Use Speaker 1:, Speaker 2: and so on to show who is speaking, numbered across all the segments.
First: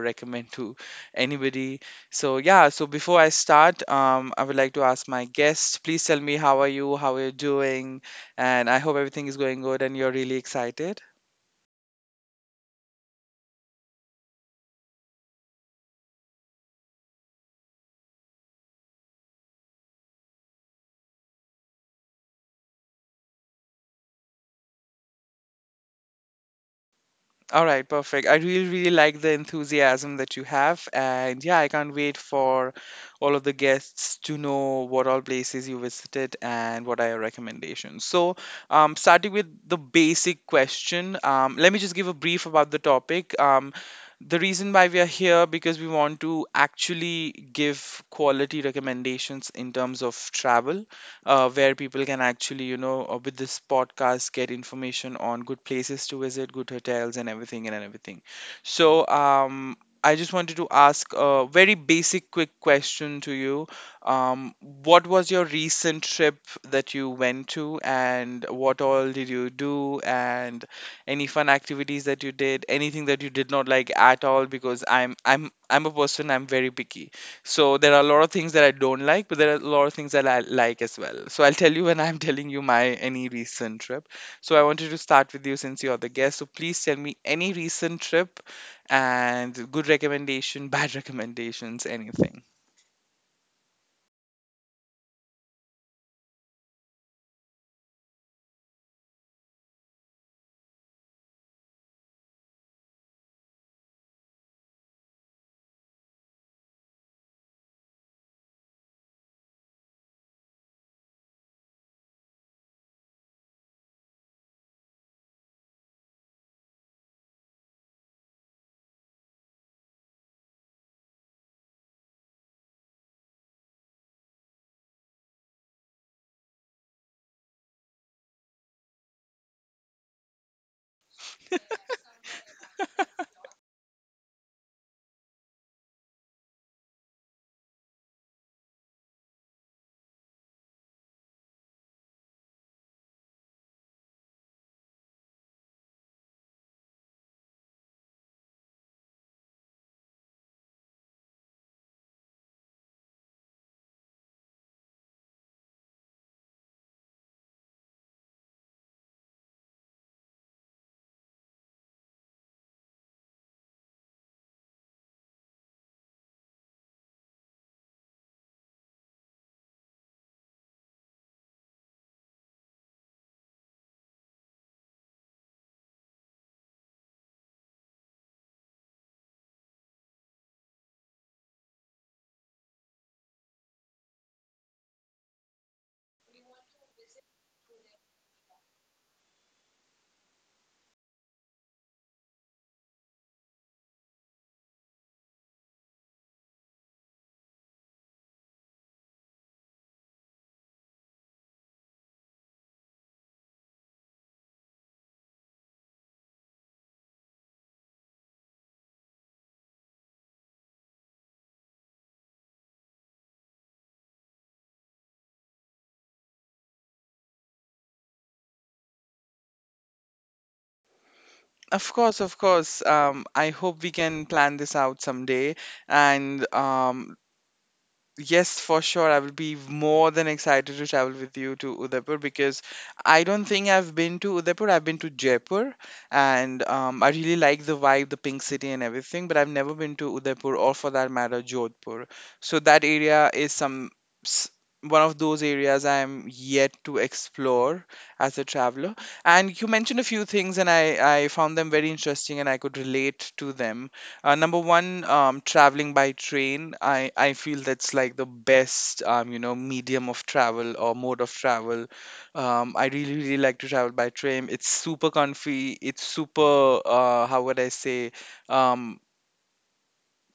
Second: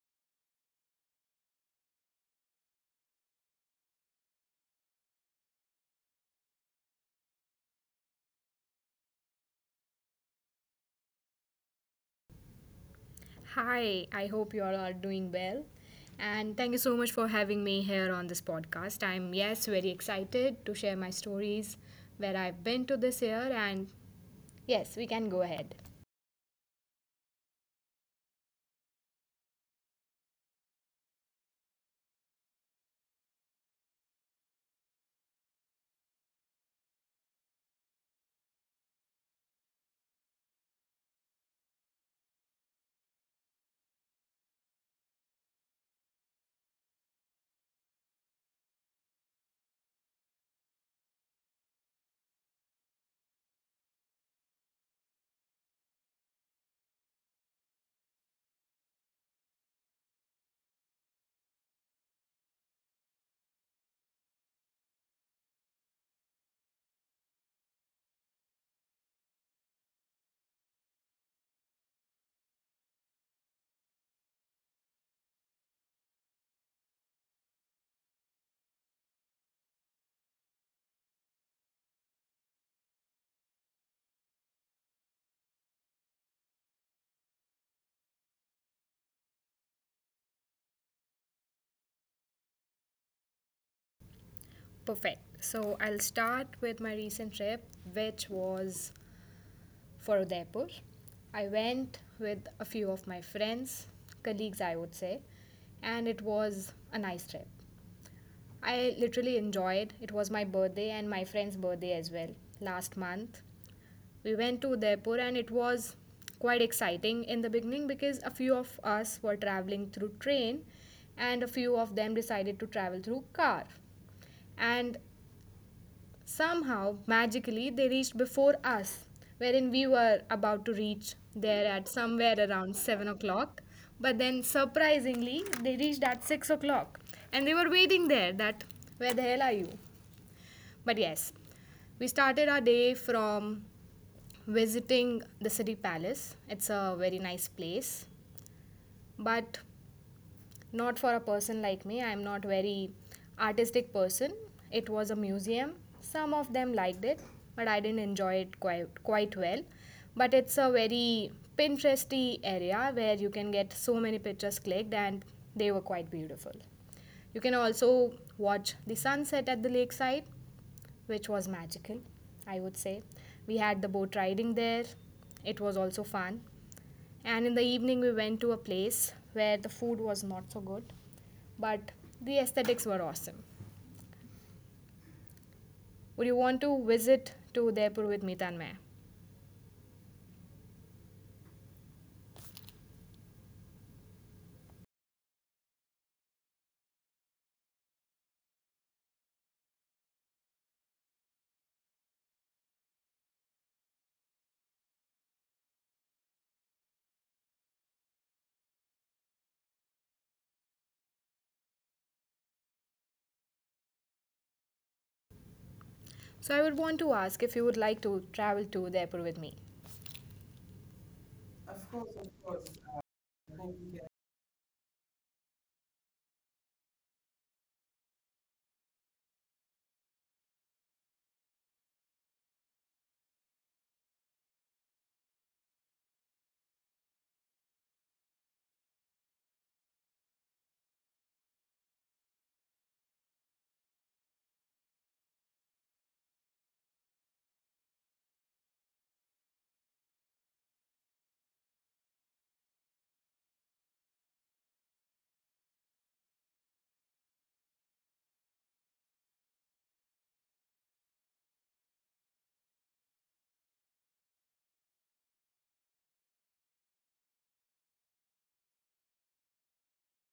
Speaker 1: recommend to anybody. So yeah. So before I start, I would like to ask my guest. Please tell me, how are you? How are you doing? And I hope everything is going good and you're really excited.
Speaker 2: Hi, I hope you all are doing well. And thank you so much for having me here on this podcast. I'm, yes, very excited to share my stories where I've been to this year. And yes, we can go ahead.
Speaker 1: All right, perfect. I really, really like the enthusiasm that you have. And yeah, I can't wait for all of the guests to know what all places you visited and what are your recommendations. So, starting with the basic question, let me just give a brief about the topic. The reason why we are here because we want to actually give quality recommendations in terms of travel, where people can actually, with this podcast, get information on good places to visit, good hotels, and everything and everything. So, I just wanted to ask a very basic, quick question to you. What was your recent trip that you went to, and what all did you do, and any fun activities that you did, anything that you did not like at all? Because I'm a person, I'm very picky. So there are a lot of things that I don't like, but there are a lot of things that I like as well. So I'll tell you when I'm telling you my any recent trip. So I wanted to start with you since you're the guest. So please tell me any recent trip and good recommendation, bad recommendations, anything.
Speaker 2: Perfect. So I'll start with my recent trip, which was for Udaipur. I went with a few of my friends, colleagues, I would say, and it was a nice trip. I literally enjoyed. It was my birthday and my friend's birthday as well last month. We went to Udaipur and it was quite exciting in the beginning because a few of us were traveling through train and a few of them decided to travel through car. And somehow, magically, they reached before us, wherein we were about to reach there at somewhere around 7 o'clock. But then, surprisingly, they reached at 6 o'clock and they were waiting there that, where the hell are you? But yes, we started our day from visiting the city palace. It's a very nice place, but not for a person like me. I'm not very artistic person. It was a museum. Some of them liked it, but I didn't enjoy it quite well. But it's a very Pinteresty area where you can get so many pictures clicked, and they were quite beautiful. You can also watch the sunset at the lakeside which was magical, I would say. We had the boat riding there, it was also fun. And in the evening, we went to a place where the food was not so good, but the aesthetics were awesome. Would you want to visit to Udaipur with me, Tanmay? So I would want to ask if you would like to travel to Udaipur with me.
Speaker 1: Of course, of course. I hope we can plan this out someday. And Yes, for sure. I will be more than excited to travel with you to Udaipur because I don't think I've been to Udaipur. I've been to Jaipur and I really like the vibe, the pink city and everything, but I've never been to Udaipur or, for that matter, Jodhpur. So that area is s- one of those areas I am yet to explore as a traveler. And you mentioned a few things and I found them very interesting and I could relate to them. Number one, traveling by train. I feel that's like the best, medium of travel or mode of travel. I really, really like to travel by train. It's super comfy. It's super, how would I say, um,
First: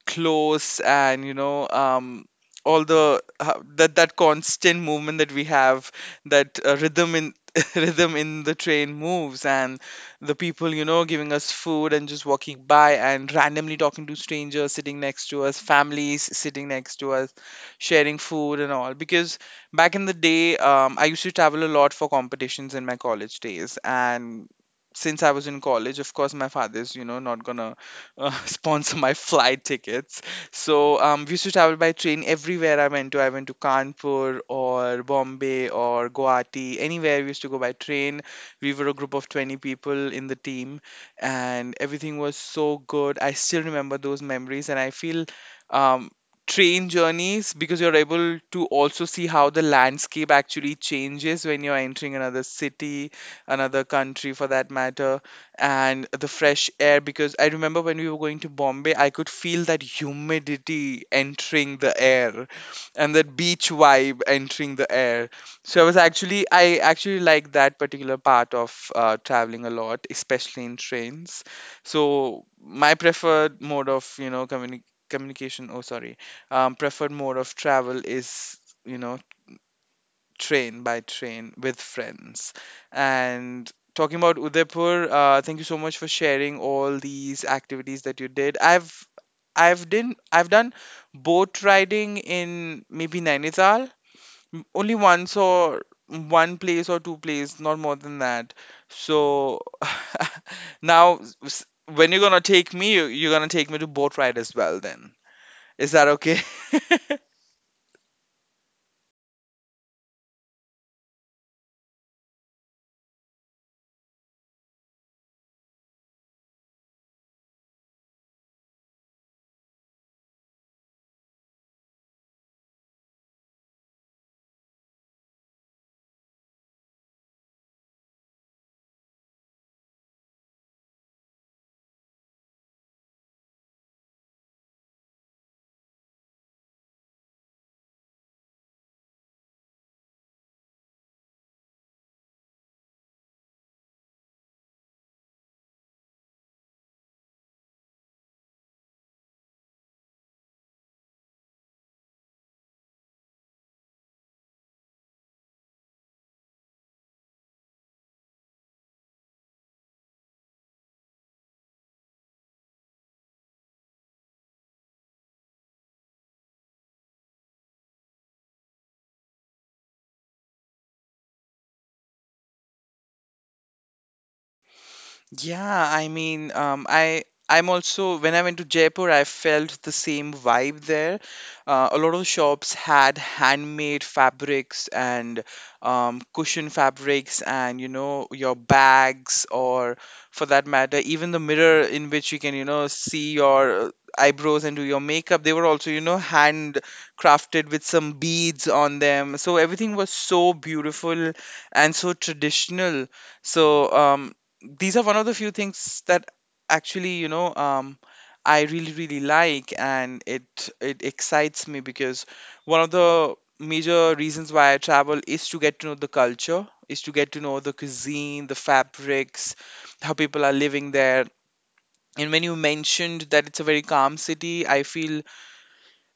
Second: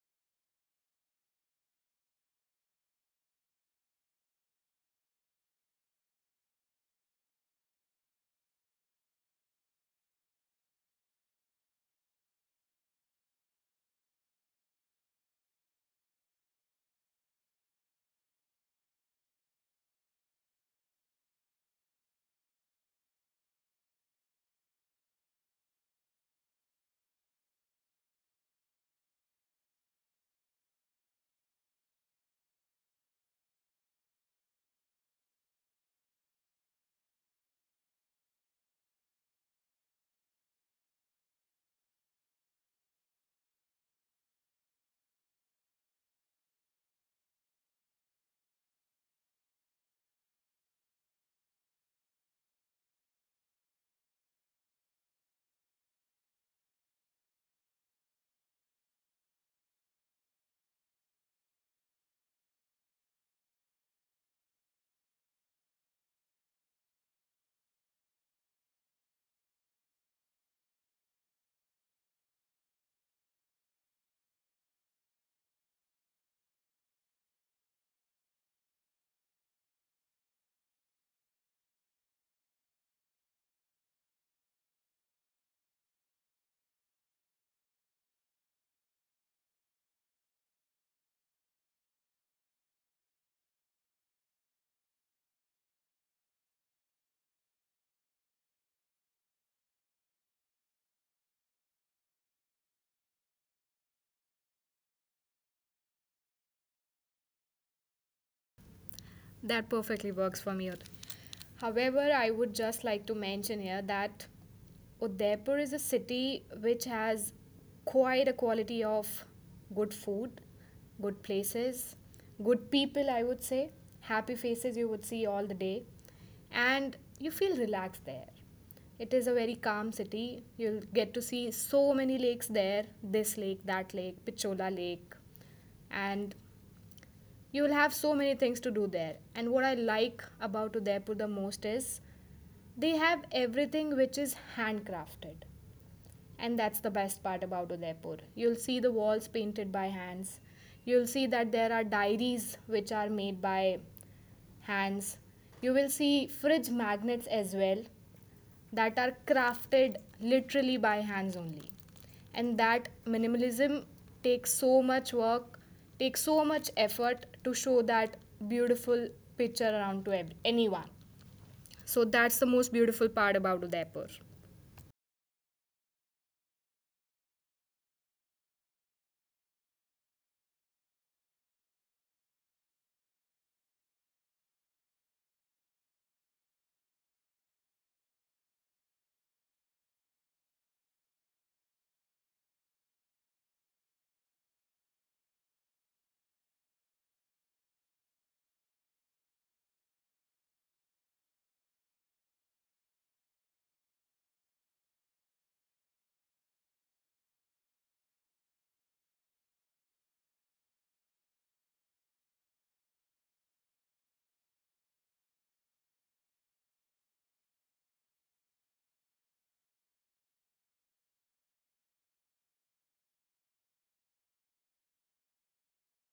Speaker 1: close, and all the that constant movement that we have, that rhythm in rhythm in the train moves, and the people giving us food and just walking by and randomly talking to strangers sitting next to us, families sitting next to us sharing food and all. Because back in the day, I used to travel a lot for competitions in my college days. And since I was in college, of course my father's not gonna sponsor my flight tickets. So we used to travel by train everywhere I went to. I went to Kanpur or Bombay or Guwahati. Anywhere we used to go by train. We were a group of 20 people in the team, and everything was so good. I still remember those memories, and I feel. Um, train journeys, because you're able to also see how the landscape actually changes when you're entering another city, another country for that matter, and the fresh air. Because I remember when we were going to Bombay, I could feel that humidity entering the air and that beach vibe entering the air. So I was actually, I actually like that particular part of traveling a lot, especially in trains. So my preferred mode of, communication, oh, sorry, preferred mode of travel is. You know, train by train with friends. And talking about Udaipur, thank you so much for sharing all these activities that you did. I've done boat riding in maybe Nainital, only once, or one place or two place, not more than that. So now s- when you're gonna take me, you're gonna take me to boat ride as well then. Is that okay?
Speaker 2: That perfectly works for me. However, I would just like to mention here that Udaipur is a city which has quite a quality of good food, good places, good people, I would say, happy faces you would see all the day, and you feel relaxed there. It is a very calm city. You'll get to see so many lakes there, this lake, that lake, Pichola Lake, and you will have so many things to do there. And what I like about Udaipur the most is they have everything which is handcrafted, and that's the best part about Udaipur. You'll see the walls painted by hands. You'll see that there are diaries which are made by hands. You will see fridge magnets as well that are crafted literally by hands only. And that minimalism takes so much work, takes so much effort to show that beautiful picture around to anyone. So that's the most beautiful part about Udaipur.
Speaker 1: Yeah, I mean, I'm also, when I went to Jaipur, I felt the same vibe there. A lot of shops had handmade fabrics and cushion fabrics, and your bags, or for that matter, even the mirror in which you can see your eyebrows and do your makeup. They were also hand crafted with some beads on them. So everything was so beautiful and so traditional. So these are one of the few things that actually you know I really really like, and it excites me because one of the major reasons why I travel is to get to know the culture, is to get to know the cuisine, the fabrics, how people are living there. And when you mentioned that it's a very calm city, I feel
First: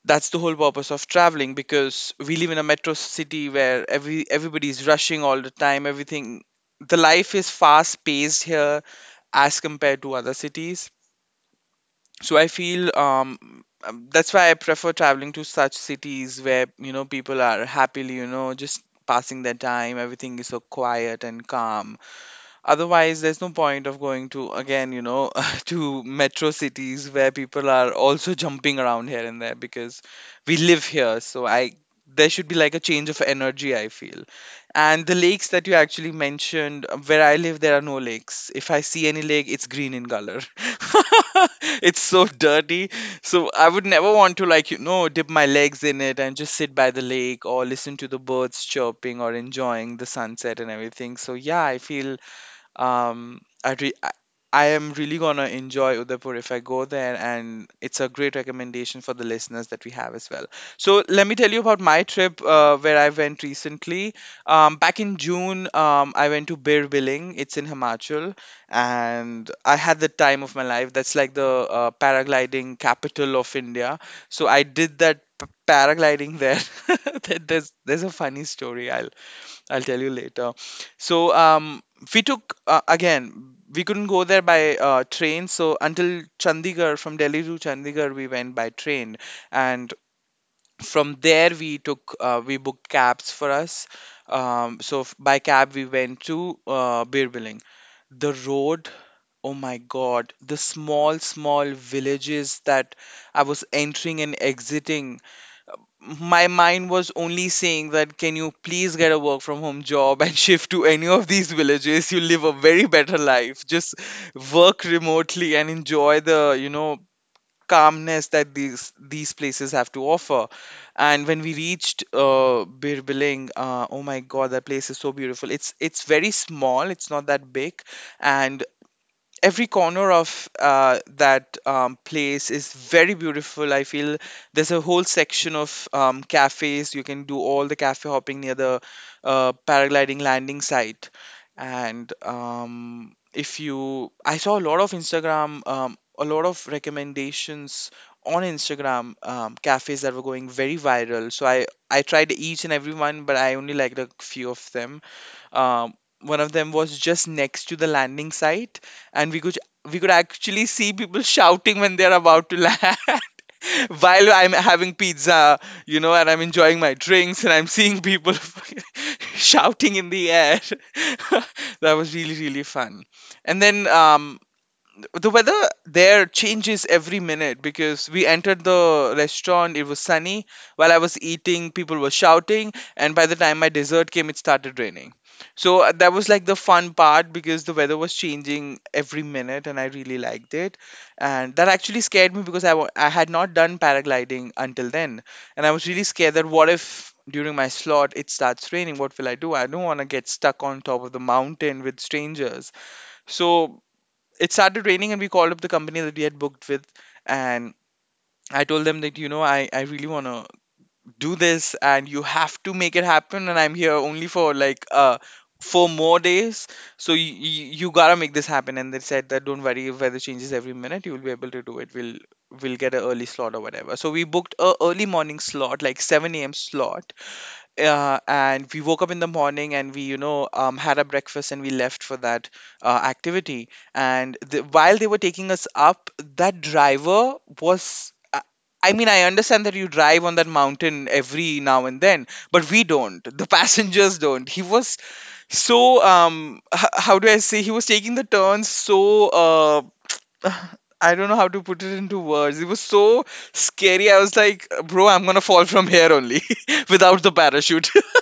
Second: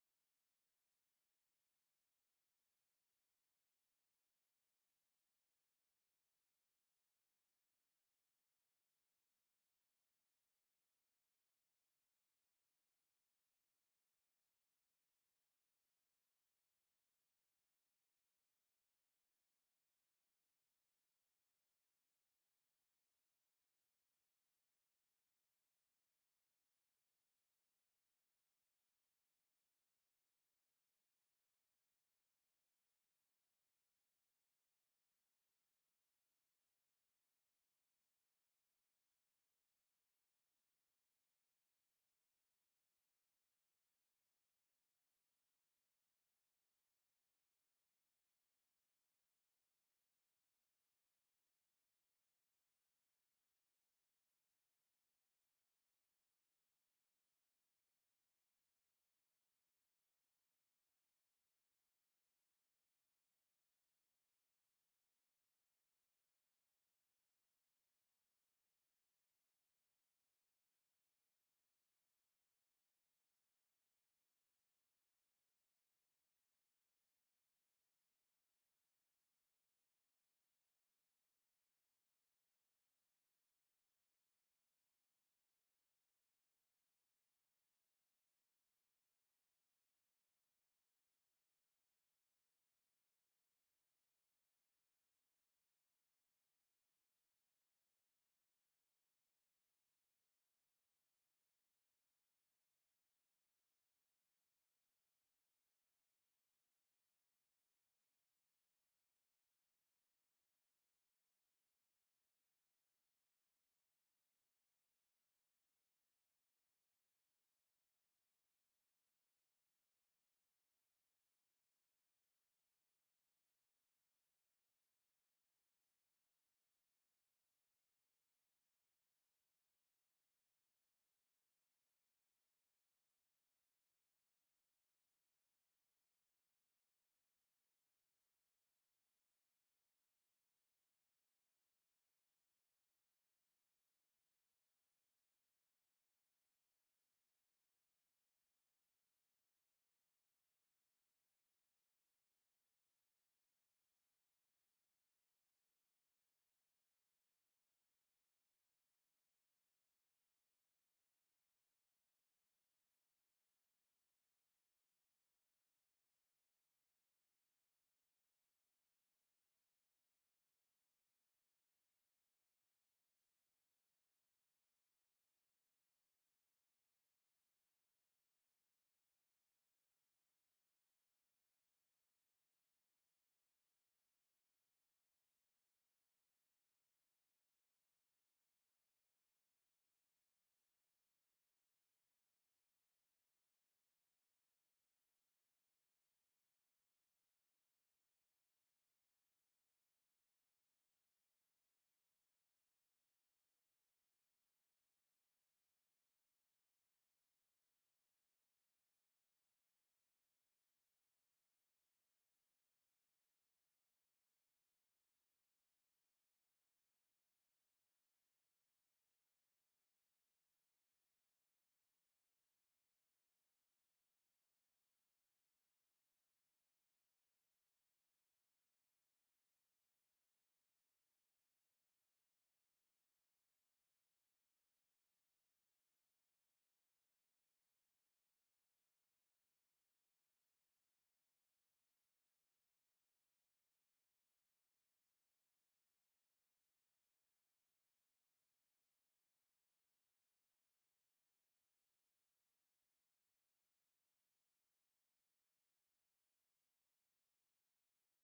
Speaker 1: that's the whole purpose of traveling, because we live in a metro city where everybody's rushing all the time, everything, the life is fast paced here as compared to other cities. So I feel that's why I prefer traveling to such cities where people are happily just passing their time. Everything is so quiet and calm. Otherwise there's no point of going to again to metro cities where people are also jumping around here and there, because we live here. So I there should be like a change of energy, I feel. And the lakes that you actually mentioned, where I live, there are no lakes. If I see any lake, it's green in color. It's so dirty. So I would never want to, like, dip my legs in it and just sit by the lake or listen to the birds chirping or enjoying the sunset and everything. So yeah, I feel I re- I am really gonna enjoy Udaipur if I go there, and it's a great recommendation for the listeners that we have as well. So let me tell you about my trip where I went recently. Back in June, I went to Bir Billing. It's in Himachal, and I had the time of my life. That's like the paragliding capital of India. So I did that paragliding there. There's There's a funny story. I'll tell you later. So we took again, we couldn't go there by train, so until Chandigarh, from Delhi to Chandigarh, we went by train, and from there we took we booked cabs for us. By cab we went to Birbiling. The road, oh my God, the small small villages that I was entering and exiting, my mind was only saying that, can you please get a work from home job and shift to any of these villages? You live a very better life. Just work remotely and enjoy the calmness that these places have to offer. And when we reached Birbiling, oh my god, that place is so beautiful. It's very small, it's not that big, and every corner of that place is very beautiful, I feel. There's a whole section of cafes. You can do all the cafe hopping near the paragliding landing site. And if you, I saw a lot of Instagram, a lot of recommendations on Instagram, cafes that were going very viral. So I tried each and every one, but I only liked a few of them. Um, One of them was just next to the landing site, and we could actually see people shouting when they're about to land. While I'm having pizza, you know, and I'm enjoying my drinks, and I'm seeing people shouting in the air. That was really really fun. And then the weather there changes every minute. Because we entered the restaurant it was sunny, while I was eating people were shouting, and by the time my dessert came it started raining. So that was like the fun part because the weather was changing every minute and I really liked it. And that actually scared me because I had not done paragliding until then. And I was really scared that, what if during my slot it starts raining, what will I do? I don't want to get stuck on top of the mountain with strangers. So it started raining and we called up the company that we had booked with. And I told them that, you know, I really want to do this and you have to make it happen, and I'm here only for like 4 more days. So you gotta make this happen. And they said that, don't worry, if weather changes every minute you will be able to do it, we'll get an early slot or whatever. So we booked a early morning slot, like 7 a.m. slot. And we woke up in the morning and we, you know, had a breakfast and we left for that activity. And while they were taking us up, that driver was, I mean, I understand that you drive on that mountain every now and then, but we don't. The passengers don't. He was so how do I say? He was taking the turns so I don't know how to put it into words. It was so scary. I was like, bro, I'm gonna fall from here only without the parachute.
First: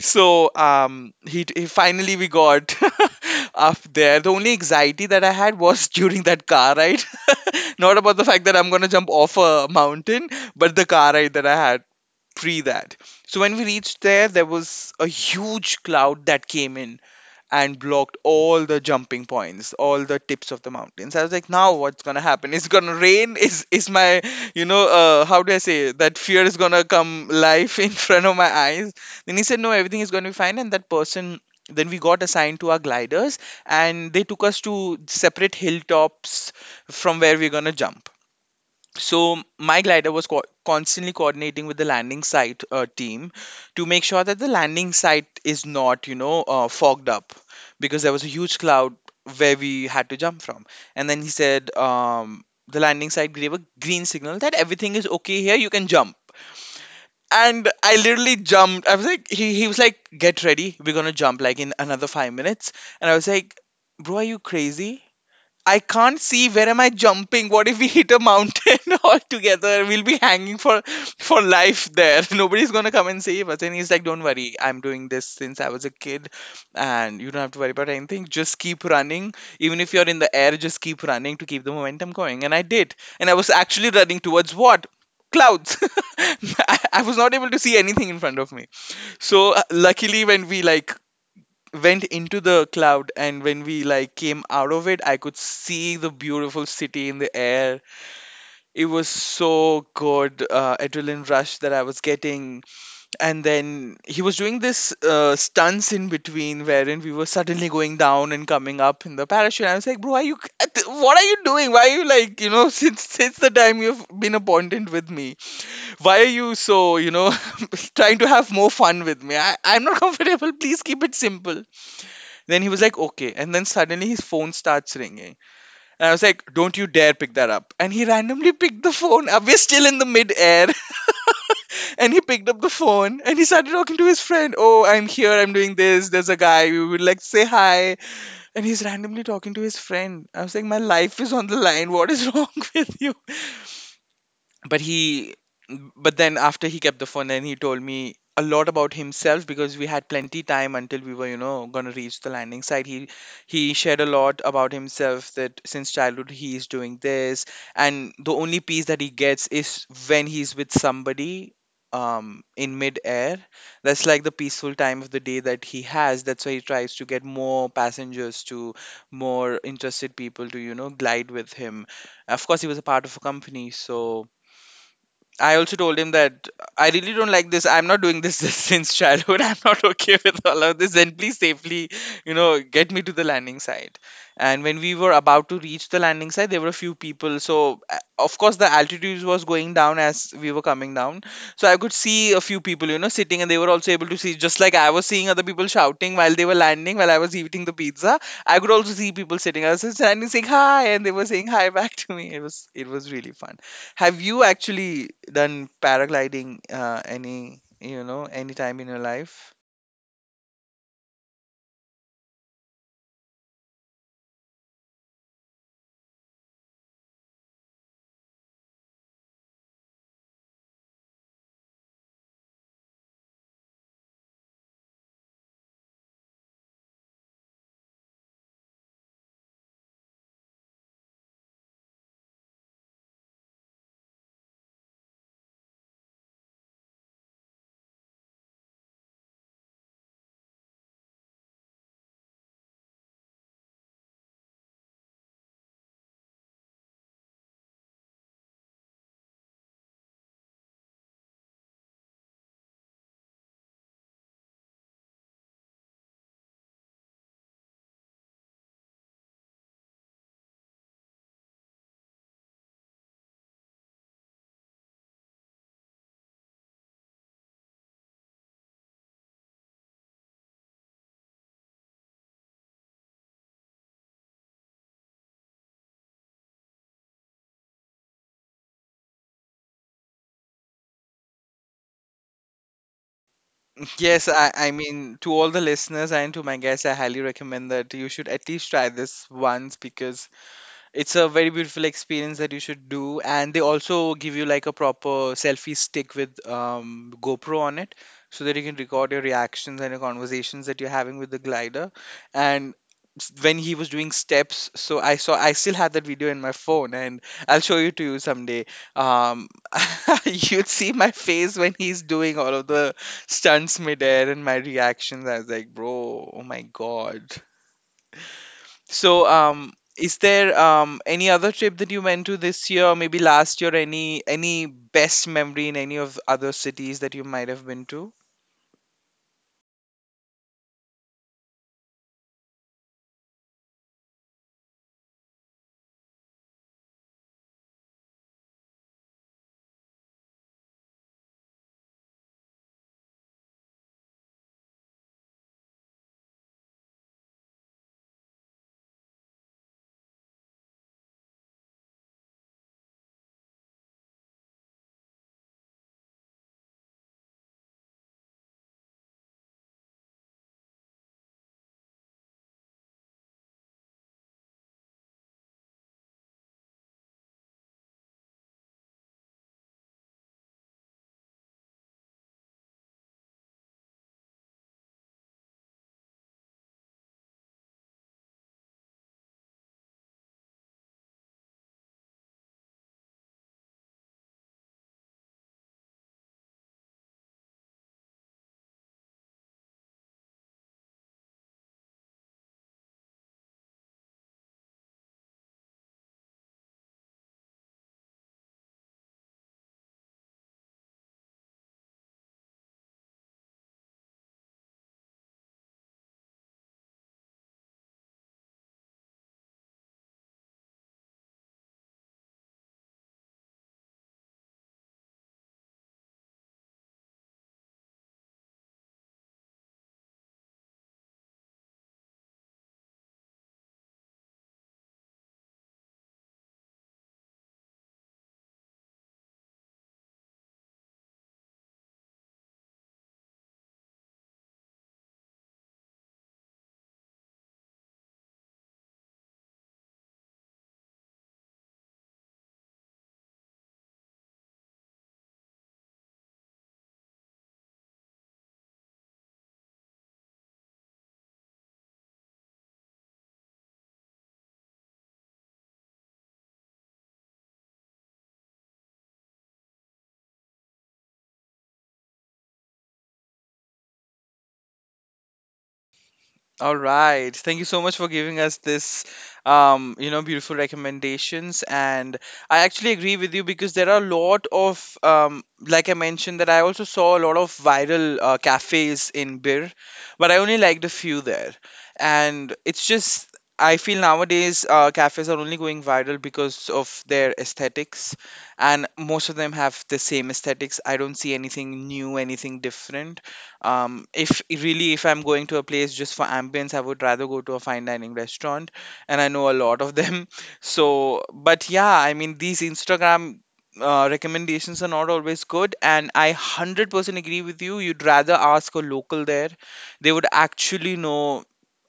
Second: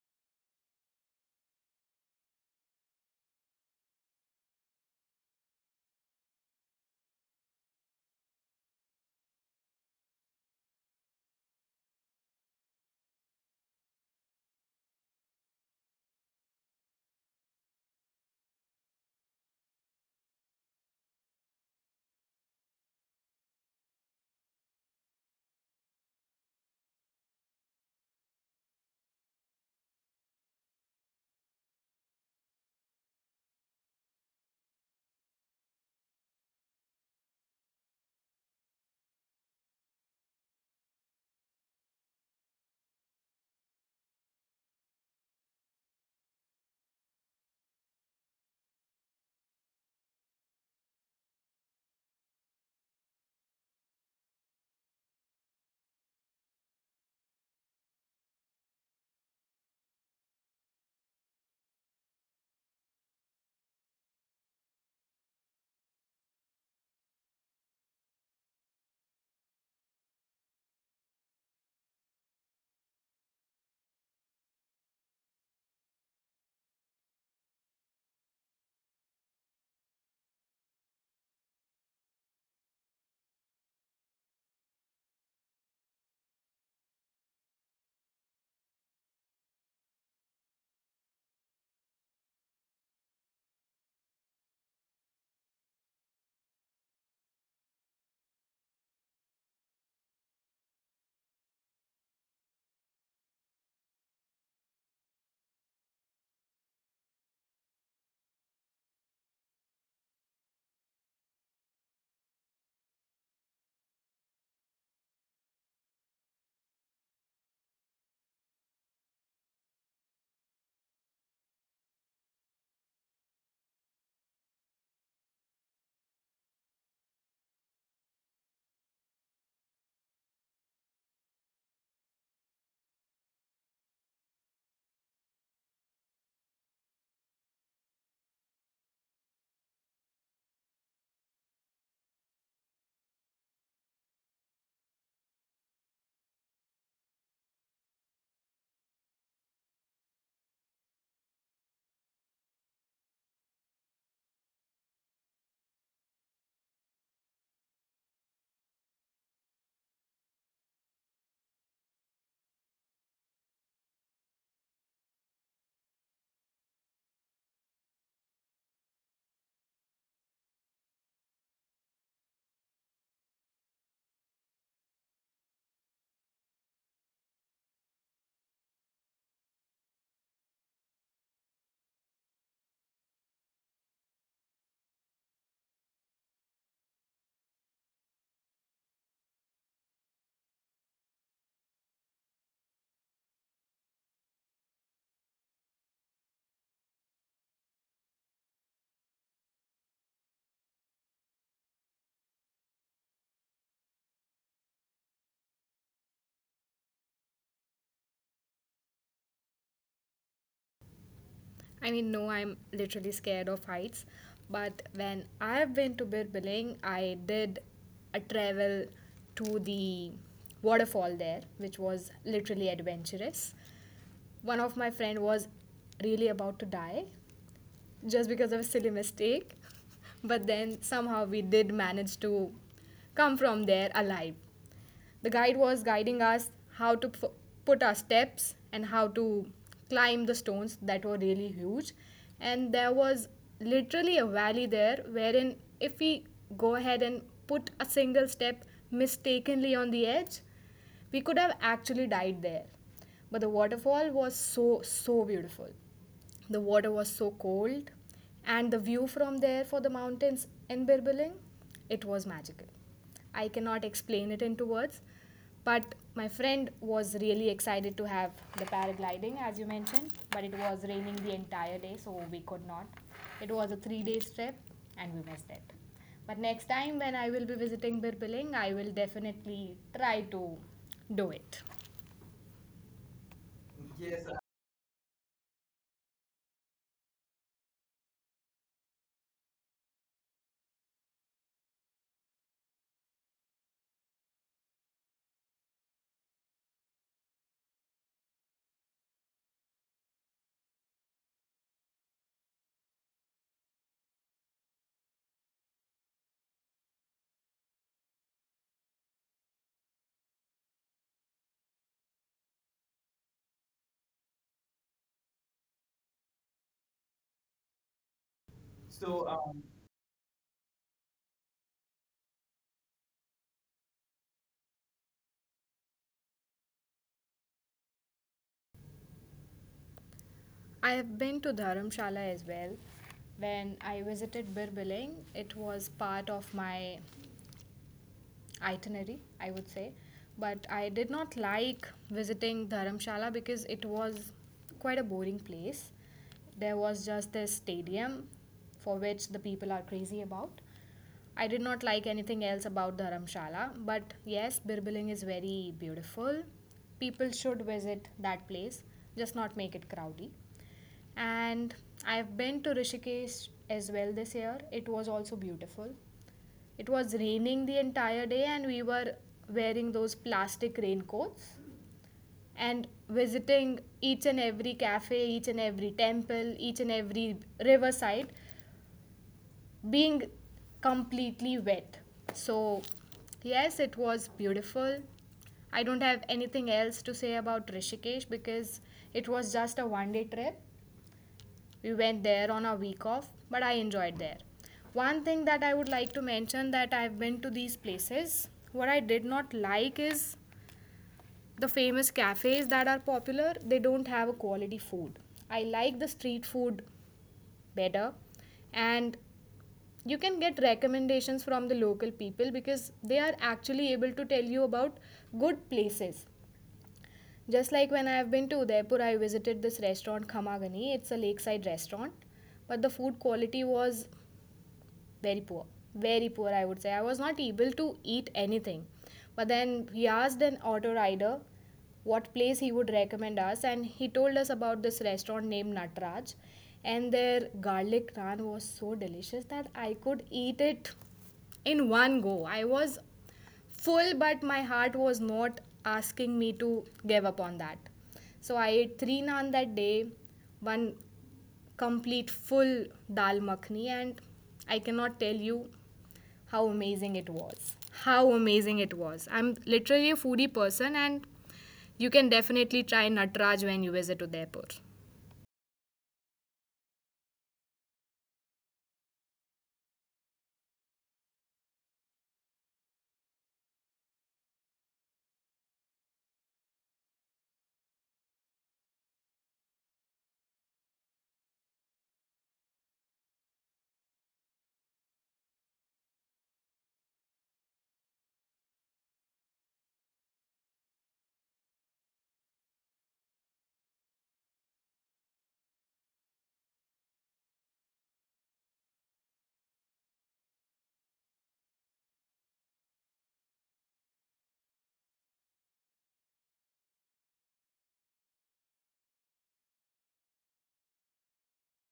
Speaker 1: So he finally, we got up there. The only anxiety that I had was during that car ride, not about the fact that I'm gonna jump off a mountain, but the car ride that I had pre that. So when we reached there, there was a huge cloud that came in and blocked all the jumping points, all the tips of the mountains. I was like, now what's gonna happen? It's gonna rain. Is my, you know, how do I say it, that fear is gonna come life in front of my eyes? Then he said, no, everything is gonna be fine. And that person, then we got assigned to our gliders and they took us to separate hilltops from where we're gonna jump. So my glider was constantly coordinating with the landing site team, to make sure that the landing site is not, you know, fogged up, because there was a huge cloud where we had to jump from. And then he said, the landing site gave a green signal that everything is okay here, you can jump. And I literally jumped. I was like, he was like, get ready, we're gonna jump like in another 5 minutes. And I was like, bro, are you crazy? I can't see where am I jumping. What if we hit a mountain all together? We'll be hanging for life there. Nobody's gonna come and save us. And he's like, don't worry, I'm doing this since I was a kid and you don't have to worry about anything. Just keep running. Even if you're in the air, just keep running to keep the momentum going. And I did. And I was actually running towards what? Clouds. I was not able to see anything in front of me. So luckily when we like went into the cloud and when we like came out of it, I could see the beautiful city in the air. It was so good. Adrenaline rush that I was getting. And then he was doing this stunts in between, wherein we were suddenly going down and coming up in the parachute. I was like, bro, are you, what are you doing, why are you like, you know, since the time you've been appointed with me, why are you so, you know, trying to have more fun with me? I'm not comfortable, please keep it simple. Then he was like, okay. And then suddenly his phone starts ringing. And I was like, don't you dare pick that up. And he randomly picked the phone. We're still in the mid air. And he picked up the phone and he started talking to his friend. Oh, I'm here, I'm doing this, there's a guy, we would like to say hi. And he's randomly talking to his friend. I was like, my life is on the line. What is wrong with you? But he, but then after he kept the phone, and he told me a lot about himself, because we had plenty time until we were, you know, going to reach the landing site. He shared a lot about himself, that since childhood he is doing this, and the only peace that he gets is when he's with somebody in mid air. That's like the peaceful time of the day that he has, that's why he tries to get more passengers to, more interested people to, you know, glide with him. Of course he was a part of a company. So I also told him that I really don't like this, I'm not doing this since childhood, I'm not okay with all of this. Then please safely, you know, get me to the landing site. And when we were about to reach the landing site, there were a few people. So of course the altitude was going down as we were coming down. So I could see a few people, you know, sitting, and they were also able to see, just like I was seeing other people shouting while they were landing, while I was eating the pizza. I could also see people sitting. I was just standing saying hi, and they were saying hi back to me. It was really fun. Have you actually done paragliding any, you know, any time in your life?
Speaker 2: I mean, no, I'm literally scared of heights. But when I've been to Birbiling, I did a travel to the waterfall there, which was literally adventurous. One of my friend was really about to die just because of a silly mistake. But then somehow we did manage to come from there alive. The guide was guiding us how to put our steps and how to climb the stones that were really huge. And there was literally a valley there wherein if we go ahead and put a single step mistakenly on the edge, we could have actually died there. But the waterfall was so, so beautiful. The water was so cold, and the view from there for the mountains in Birbiling, it was magical. I cannot explain it into words, but my friend was really excited to have the paragliding, as you mentioned, but it was raining the entire day, so we could not. It was a 3 days trip, and we missed it. But next time when I will be visiting Birbiling, I will definitely try to do it.
Speaker 1: Yes, I mean, to all the listeners and to my guests, I highly recommend that you should at least try this once, because it's a very beautiful experience that you should do. And they also give you like a proper selfie stick with GoPro on it, so that you can record your reactions and your conversations that you're having with the glider. And when he was doing steps, so I saw, I still had that video in my phone, and I'll show you to you someday. um, you'd see my face when he's doing all of the stunts midair and my reactions, I was like, bro, oh my god.
Speaker 2: So,
Speaker 1: So, is there any other trip that you went to this year, or maybe last year? Any best memory in any of other cities that you might have been to?
Speaker 2: I have been to Dharamshala as well. When I visited Birbiling, it was part of my itinerary, I would say. But I did not like visiting Dharamshala because it was quite a boring place. There was just this stadium for which the people are crazy about. I did not like anything else about Dharamshala, but yes, Birbiling is very beautiful. People should visit that place, just not make it crowdy. And I've been to Rishikesh as well this year. It was also beautiful. It was raining the entire day, and we were wearing those plastic raincoats and visiting each and every cafe, each and every temple, each and every riverside, being completely wet. So, yes, it was beautiful. I don't have anything else to say about Rishikesh because it was just a one day trip, we went there on a week off, but I enjoyed there. One thing that I would like to mention that I've been to these places, what I did not like is the famous cafes that are popular, they don't have a quality food. I like the street food better, and you can get recommendations from the local people because they are actually able to tell you about good places, just like when I have been to Udaipur, I visited this restaurant Khamagani. It's a lakeside restaurant, but the food quality was very poor, very poor I would say. I was not able to eat anything, but then we asked an auto rider what place he would recommend us, and he told us about this restaurant named Nataraj, and their garlic naan was so delicious that I could eat it in one go. I was full, but my heart was not asking me to give up on that. So I ate three naan that day, one complete full dal makhni, and I cannot tell you how amazing it was. How amazing it was. I'm literally a foodie person, and you can definitely try Natraj when you visit Udaipur.
Speaker 1: All right, thank you so much for giving us this, you know, beautiful recommendations. And I actually agree with you, because there are a lot of, like I mentioned, that I also saw a lot of viral cafes in Bir, but I only liked a few there. And it's just, I feel nowadays cafes are only going viral because of their aesthetics, and most of them have the same aesthetics. I don't see anything new, anything different. If really, if I'm going to a place just for ambience, I would rather go to a fine dining restaurant, and I know a lot of them. so but yeah, I mean, these Instagram recommendations are not always good, and I 100% agree with you, you'd rather ask a local there. They would actually know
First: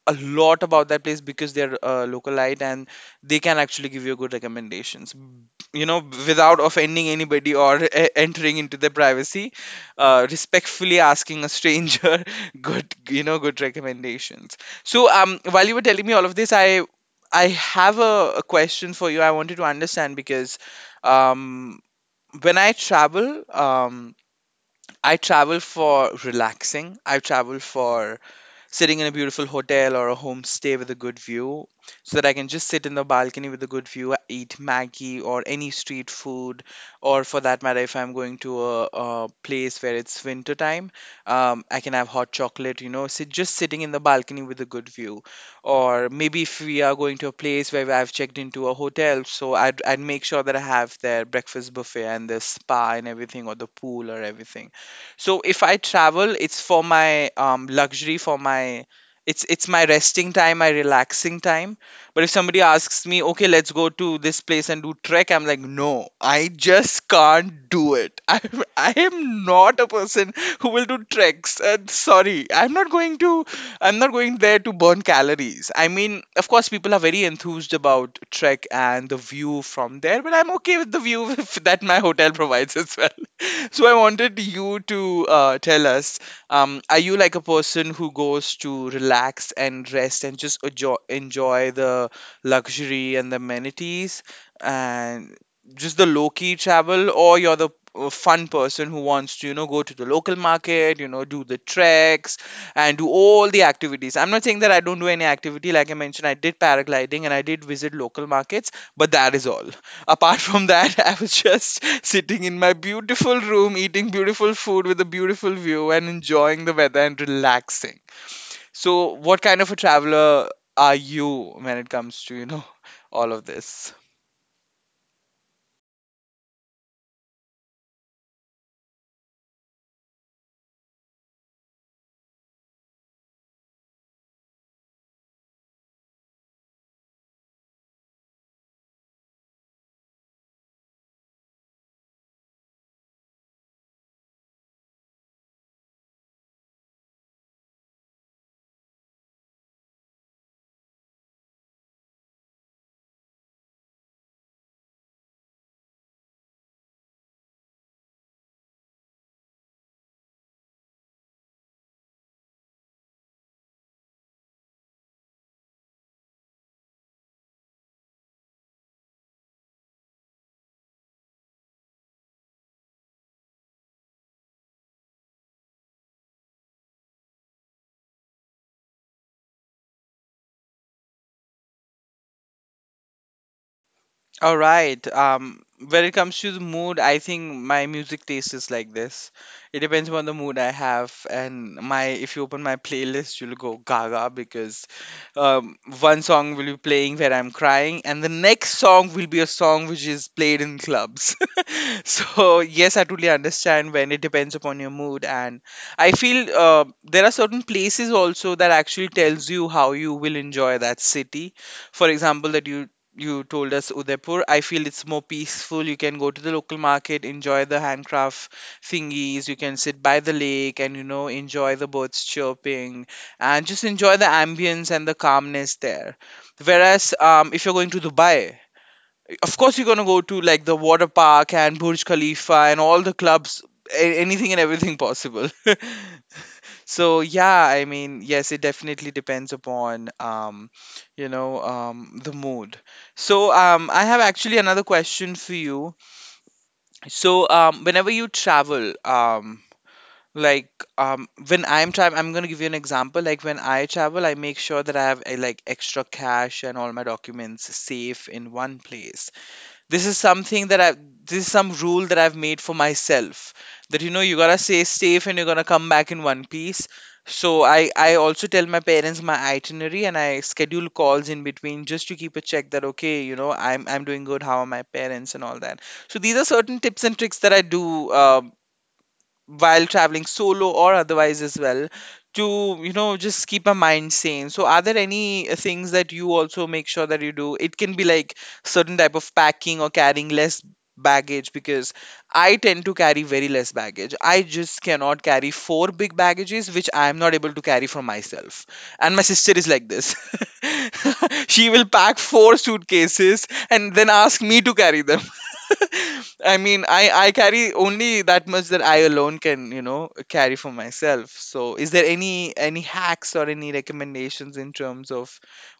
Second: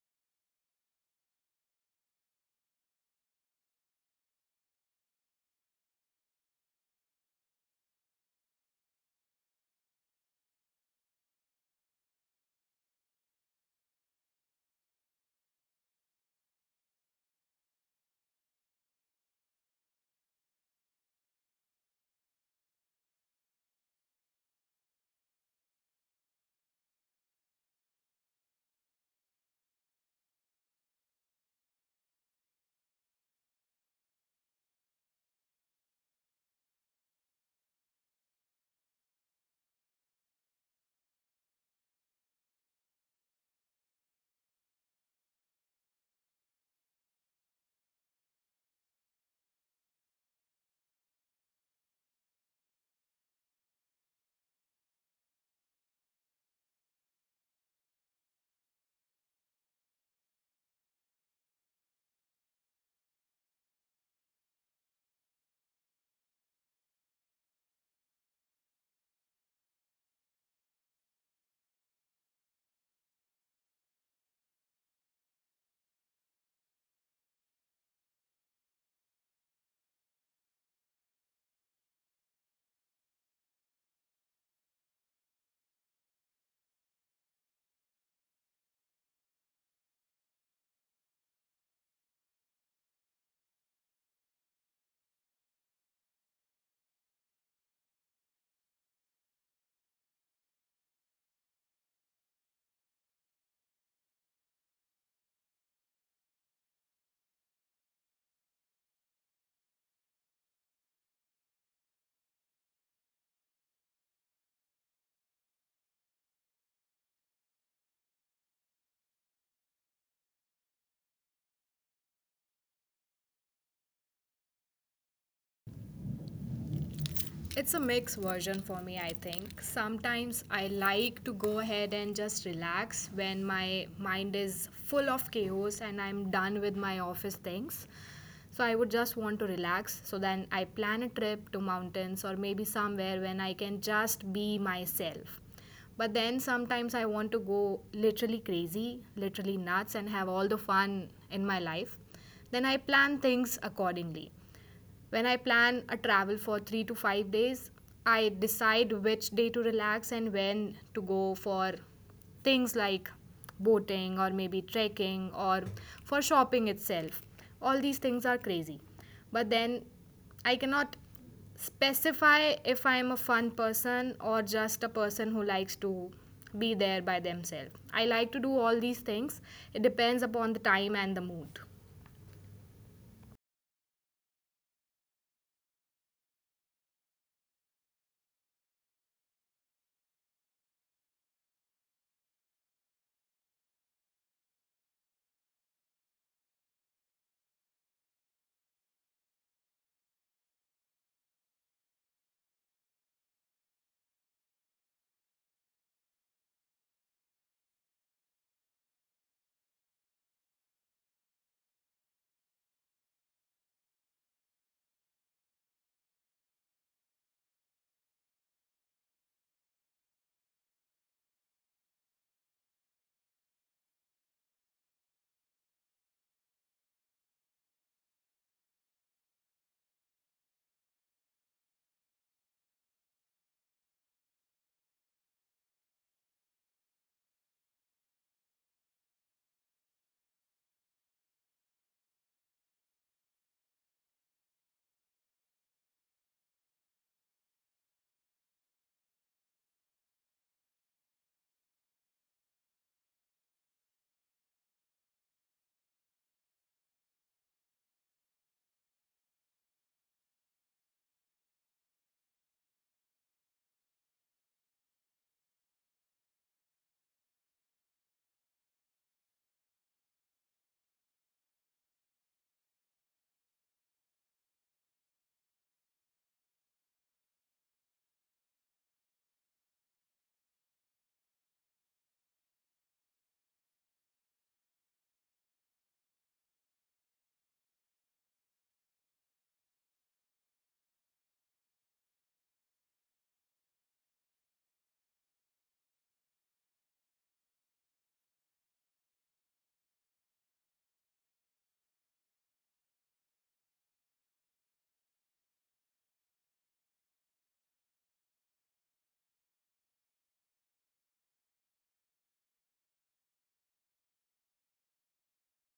Speaker 1: a lot about that place because they're localite. And they can actually give you good recommendations. You know, without offending anybody, or entering into their privacy, respectfully asking a stranger good, you know, good recommendations. So while you were telling me all of this, I have a question for you. I wanted to understand, because um when I travel, I travel for relaxing. I travel for sitting in a beautiful hotel or a homestay with a good view, so that I can just sit in the balcony with a good view, eat Maggie or any street food. Or for that matter, if I'm going to a place where it's winter time, I can have hot chocolate, you know, sit, just sitting in the balcony with a good view. Or maybe if we are going to a place where I've checked into a hotel, so I'd make sure that I have their breakfast buffet and the spa and everything, or the pool or everything. So if I travel, it's for my luxury, for my, it's my resting time, my relaxing time. But if somebody asks me, okay, let's go to this place and do trek, I'm like, no, I just can't do it. I am not a person who will do treks. Sorry, I'm not going to I'm not going there to burn calories. I mean, of course, people are very enthused about trek and the view from there, but I'm okay with the view if that my hotel provides as well. So I wanted you to tell us, are you like a person who goes to relax and rest and just enjoy, enjoy the luxury and the amenities and just the low key travel, or you're the fun person who wants to, you know, go to the local market, you know, do the treks and do all the activities? I'm not saying that I don't do any activity. Like I mentioned, I did paragliding and I did visit local markets, but that is all. Apart from that, I was just sitting in my beautiful room, eating beautiful food with a beautiful view and enjoying the weather and relaxing. So, what kind of a traveler are you when it comes to, you know, all of this?
Speaker 2: It's a mixed version for me, I think. Sometimes I like to go ahead and just relax when my mind is full of chaos and I'm done with my office things. So I would just want to relax. So then I plan a trip to mountains or maybe somewhere when I can just be myself. But then sometimes I want to go literally crazy, literally nuts, and have all the fun in my life. Then I plan things accordingly. When I plan a travel for 3 to 5 days, I decide which day to relax and when to go for things like boating or maybe trekking or for shopping itself. All these things are crazy. But then I cannot specify if I'm a fun person or just a person who likes to be there by themselves. I like to do all these things. It depends upon the time and the mood.
Speaker 1: All right. When it comes to the mood, I think my music taste is like this. It depends upon the mood I have, and my if you open my playlist, you'll go gaga because um, one song will be playing where I'm crying, and the next song will be a song which is played in clubs. So yes, I totally understand when it depends upon your mood. And I feel there are certain places also that actually tells you how you will enjoy that city. For example, that you told us Udaipur, I feel it's more peaceful. You can go to the local market, enjoy the handcraft thingies, you can sit by the lake and, you know, enjoy the birds chirping and just enjoy the ambience and the calmness there. Whereas if you're going to Dubai, of course you're going to go to like the water park and Burj Khalifa and all the clubs, anything and everything possible. So yeah, I mean, yes, it definitely depends upon, you know, the mood. So I have actually another question for you. So whenever you travel, like um when I'm traveling, I'm going to give you an example. Like when I travel, I make sure that I have like extra cash and all my documents safe in one place. This is something that I this is some rule that I've made for myself, that, you know, you gotta stay safe and you're gonna come back in one piece. So I also tell my parents my itinerary and I schedule calls in between just to keep a check that, okay, you know, I'm doing good, how are my parents and all that. So these are certain tips and tricks that I do while traveling solo or otherwise as well, to, you know, just keep a mind sane. So are there any things that you also make sure that you do? It can be like certain type of packing or carrying less baggage, because I tend to carry very less baggage. I just cannot carry four big baggages which I am not able to carry for myself. And my sister is like this. She will pack four suitcases and then ask me to carry them. I mean, I carry only that much that I alone can, you know, carry for myself. So, is there any hacks or any recommendations in terms of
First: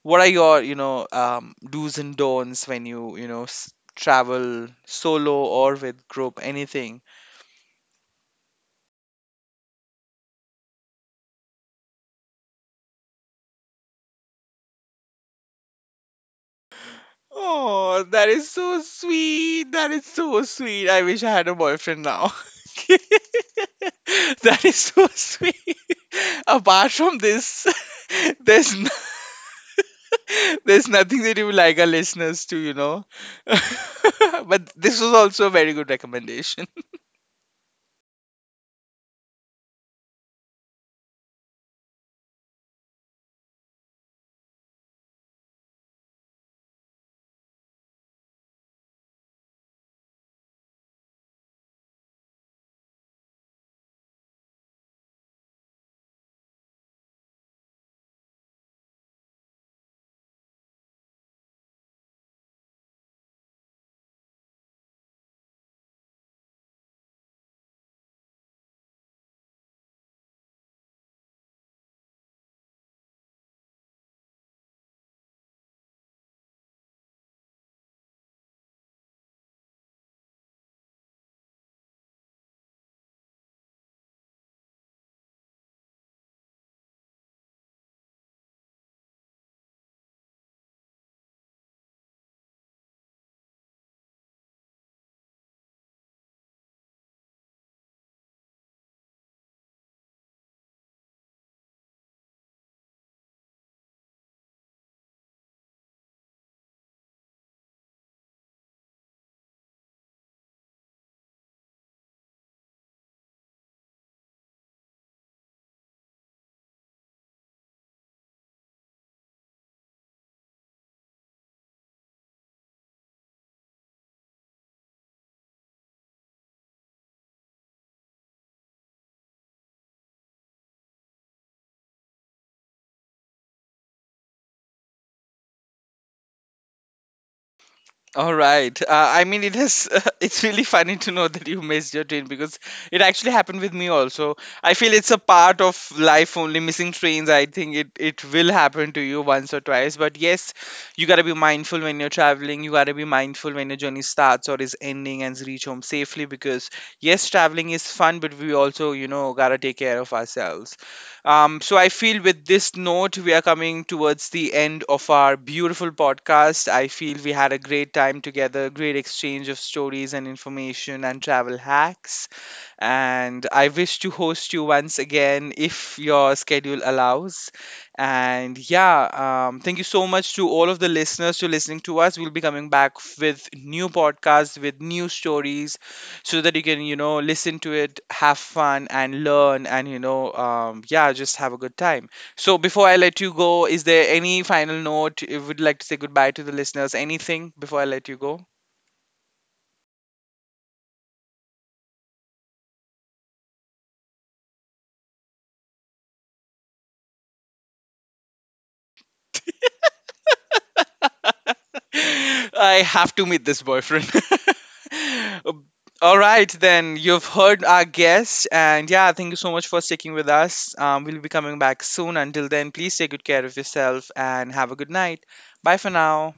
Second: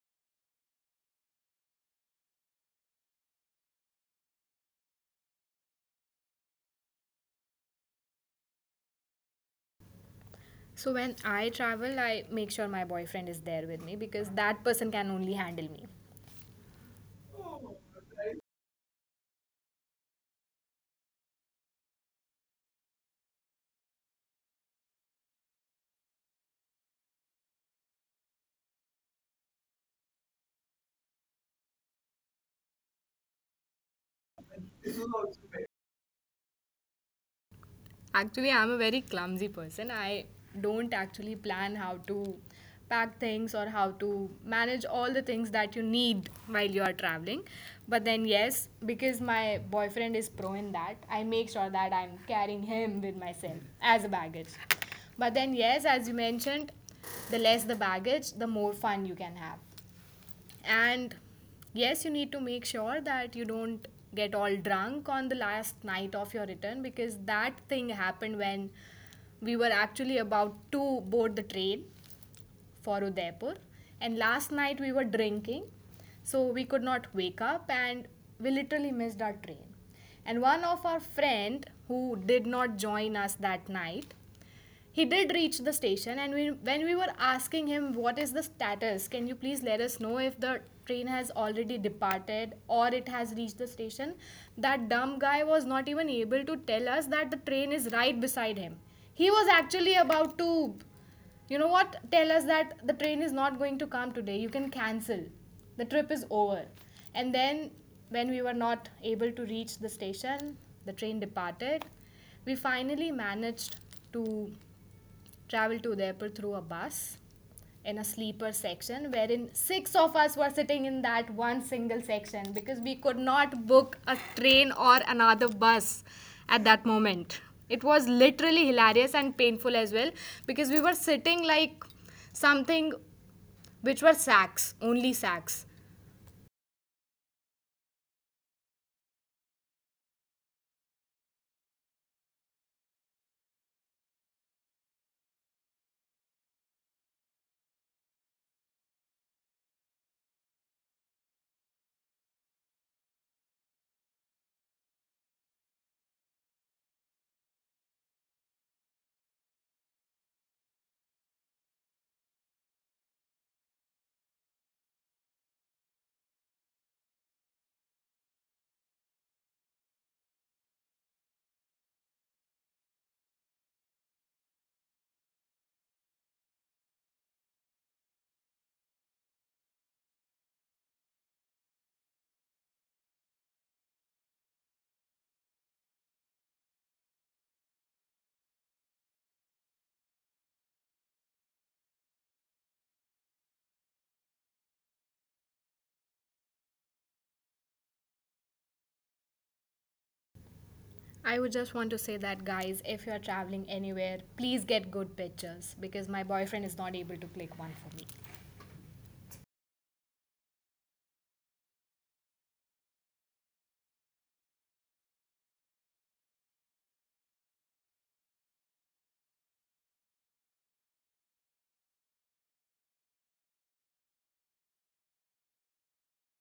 Speaker 1: what are your, you know, do's and don'ts when you know, travel solo or with group, anything?
Speaker 2: So when I travel, I make sure my boyfriend is there with me because that person can only handle me.
Speaker 1: Oh, that is so sweet. That is so sweet. I wish I had a boyfriend now. That is so sweet. Apart from this, there's no there's nothing that you would like our listeners to, you know. But this was also a very good recommendation.
Speaker 2: Actually, I'm a very clumsy person. I don't actually plan how to pack things or how to manage all the things that you need while you are traveling. But then, yes, because my boyfriend is pro in that, I make sure that I'm carrying him with myself as a baggage. But then, yes, as you mentioned, the less the baggage, the more fun you can have. And yes, you need to make sure that you don't get all drunk on the last night of your return, because that thing happened when we were actually about to board the train for Udaipur. And last night we were drinking, so we could not wake up and we literally missed our train. And one of our friend who did not join us that night, he did reach the station and we, when we were asking him what is the status, can you please let us know if the train has already departed or it has reached the station, that dumb guy was not even able to tell us that the train is right beside him. He was actually about to, you know what, tell us that the train is not going to come today, you can cancel, the trip is over. And then when we were not able to reach the station, the train departed. We finally managed to traveled to the airport through a bus, in a sleeper section wherein six of us were sitting in that one single section because we could not book a train or another bus at that moment. It was literally hilarious and painful as well, because we were sitting like something, which were sacks, only sacks.
Speaker 1: All right. I mean, it has. It's really funny to know that you missed your train, because it actually happened with me also. I feel it's a part of life only. Missing trains, I think it will happen to you once or twice. But yes, you gotta be mindful when you're traveling. You gotta be mindful when your journey starts or is ending and reach home safely, because yes, traveling is fun, but we also, you know, gotta take care of ourselves. So I feel with this note, we are coming towards the end of our beautiful podcast. I feel we had a great time together, great exchange of stories and information and travel hacks. And I wish to host you once again if your schedule allows. And yeah, thank you so much to all of the listeners to listening to us. We'll be coming back with new podcasts, with new stories, so that you can, you know, listen to it, have fun, and learn, and you know, yeah, just have a good time. So before I let you go, is there any final note you would like to say goodbye to the listeners? Anything before I let you go?
Speaker 2: I would just want to say that, guys, if you are traveling anywhere, please get good pictures, because my boyfriend is not able to click one for me.
Speaker 1: I have to meet this boyfriend. All right, then you've heard our guest, and yeah, thank you so much for sticking with us. We'll be coming back soon. Until then, please take good care of yourself and have a good night. Bye for now.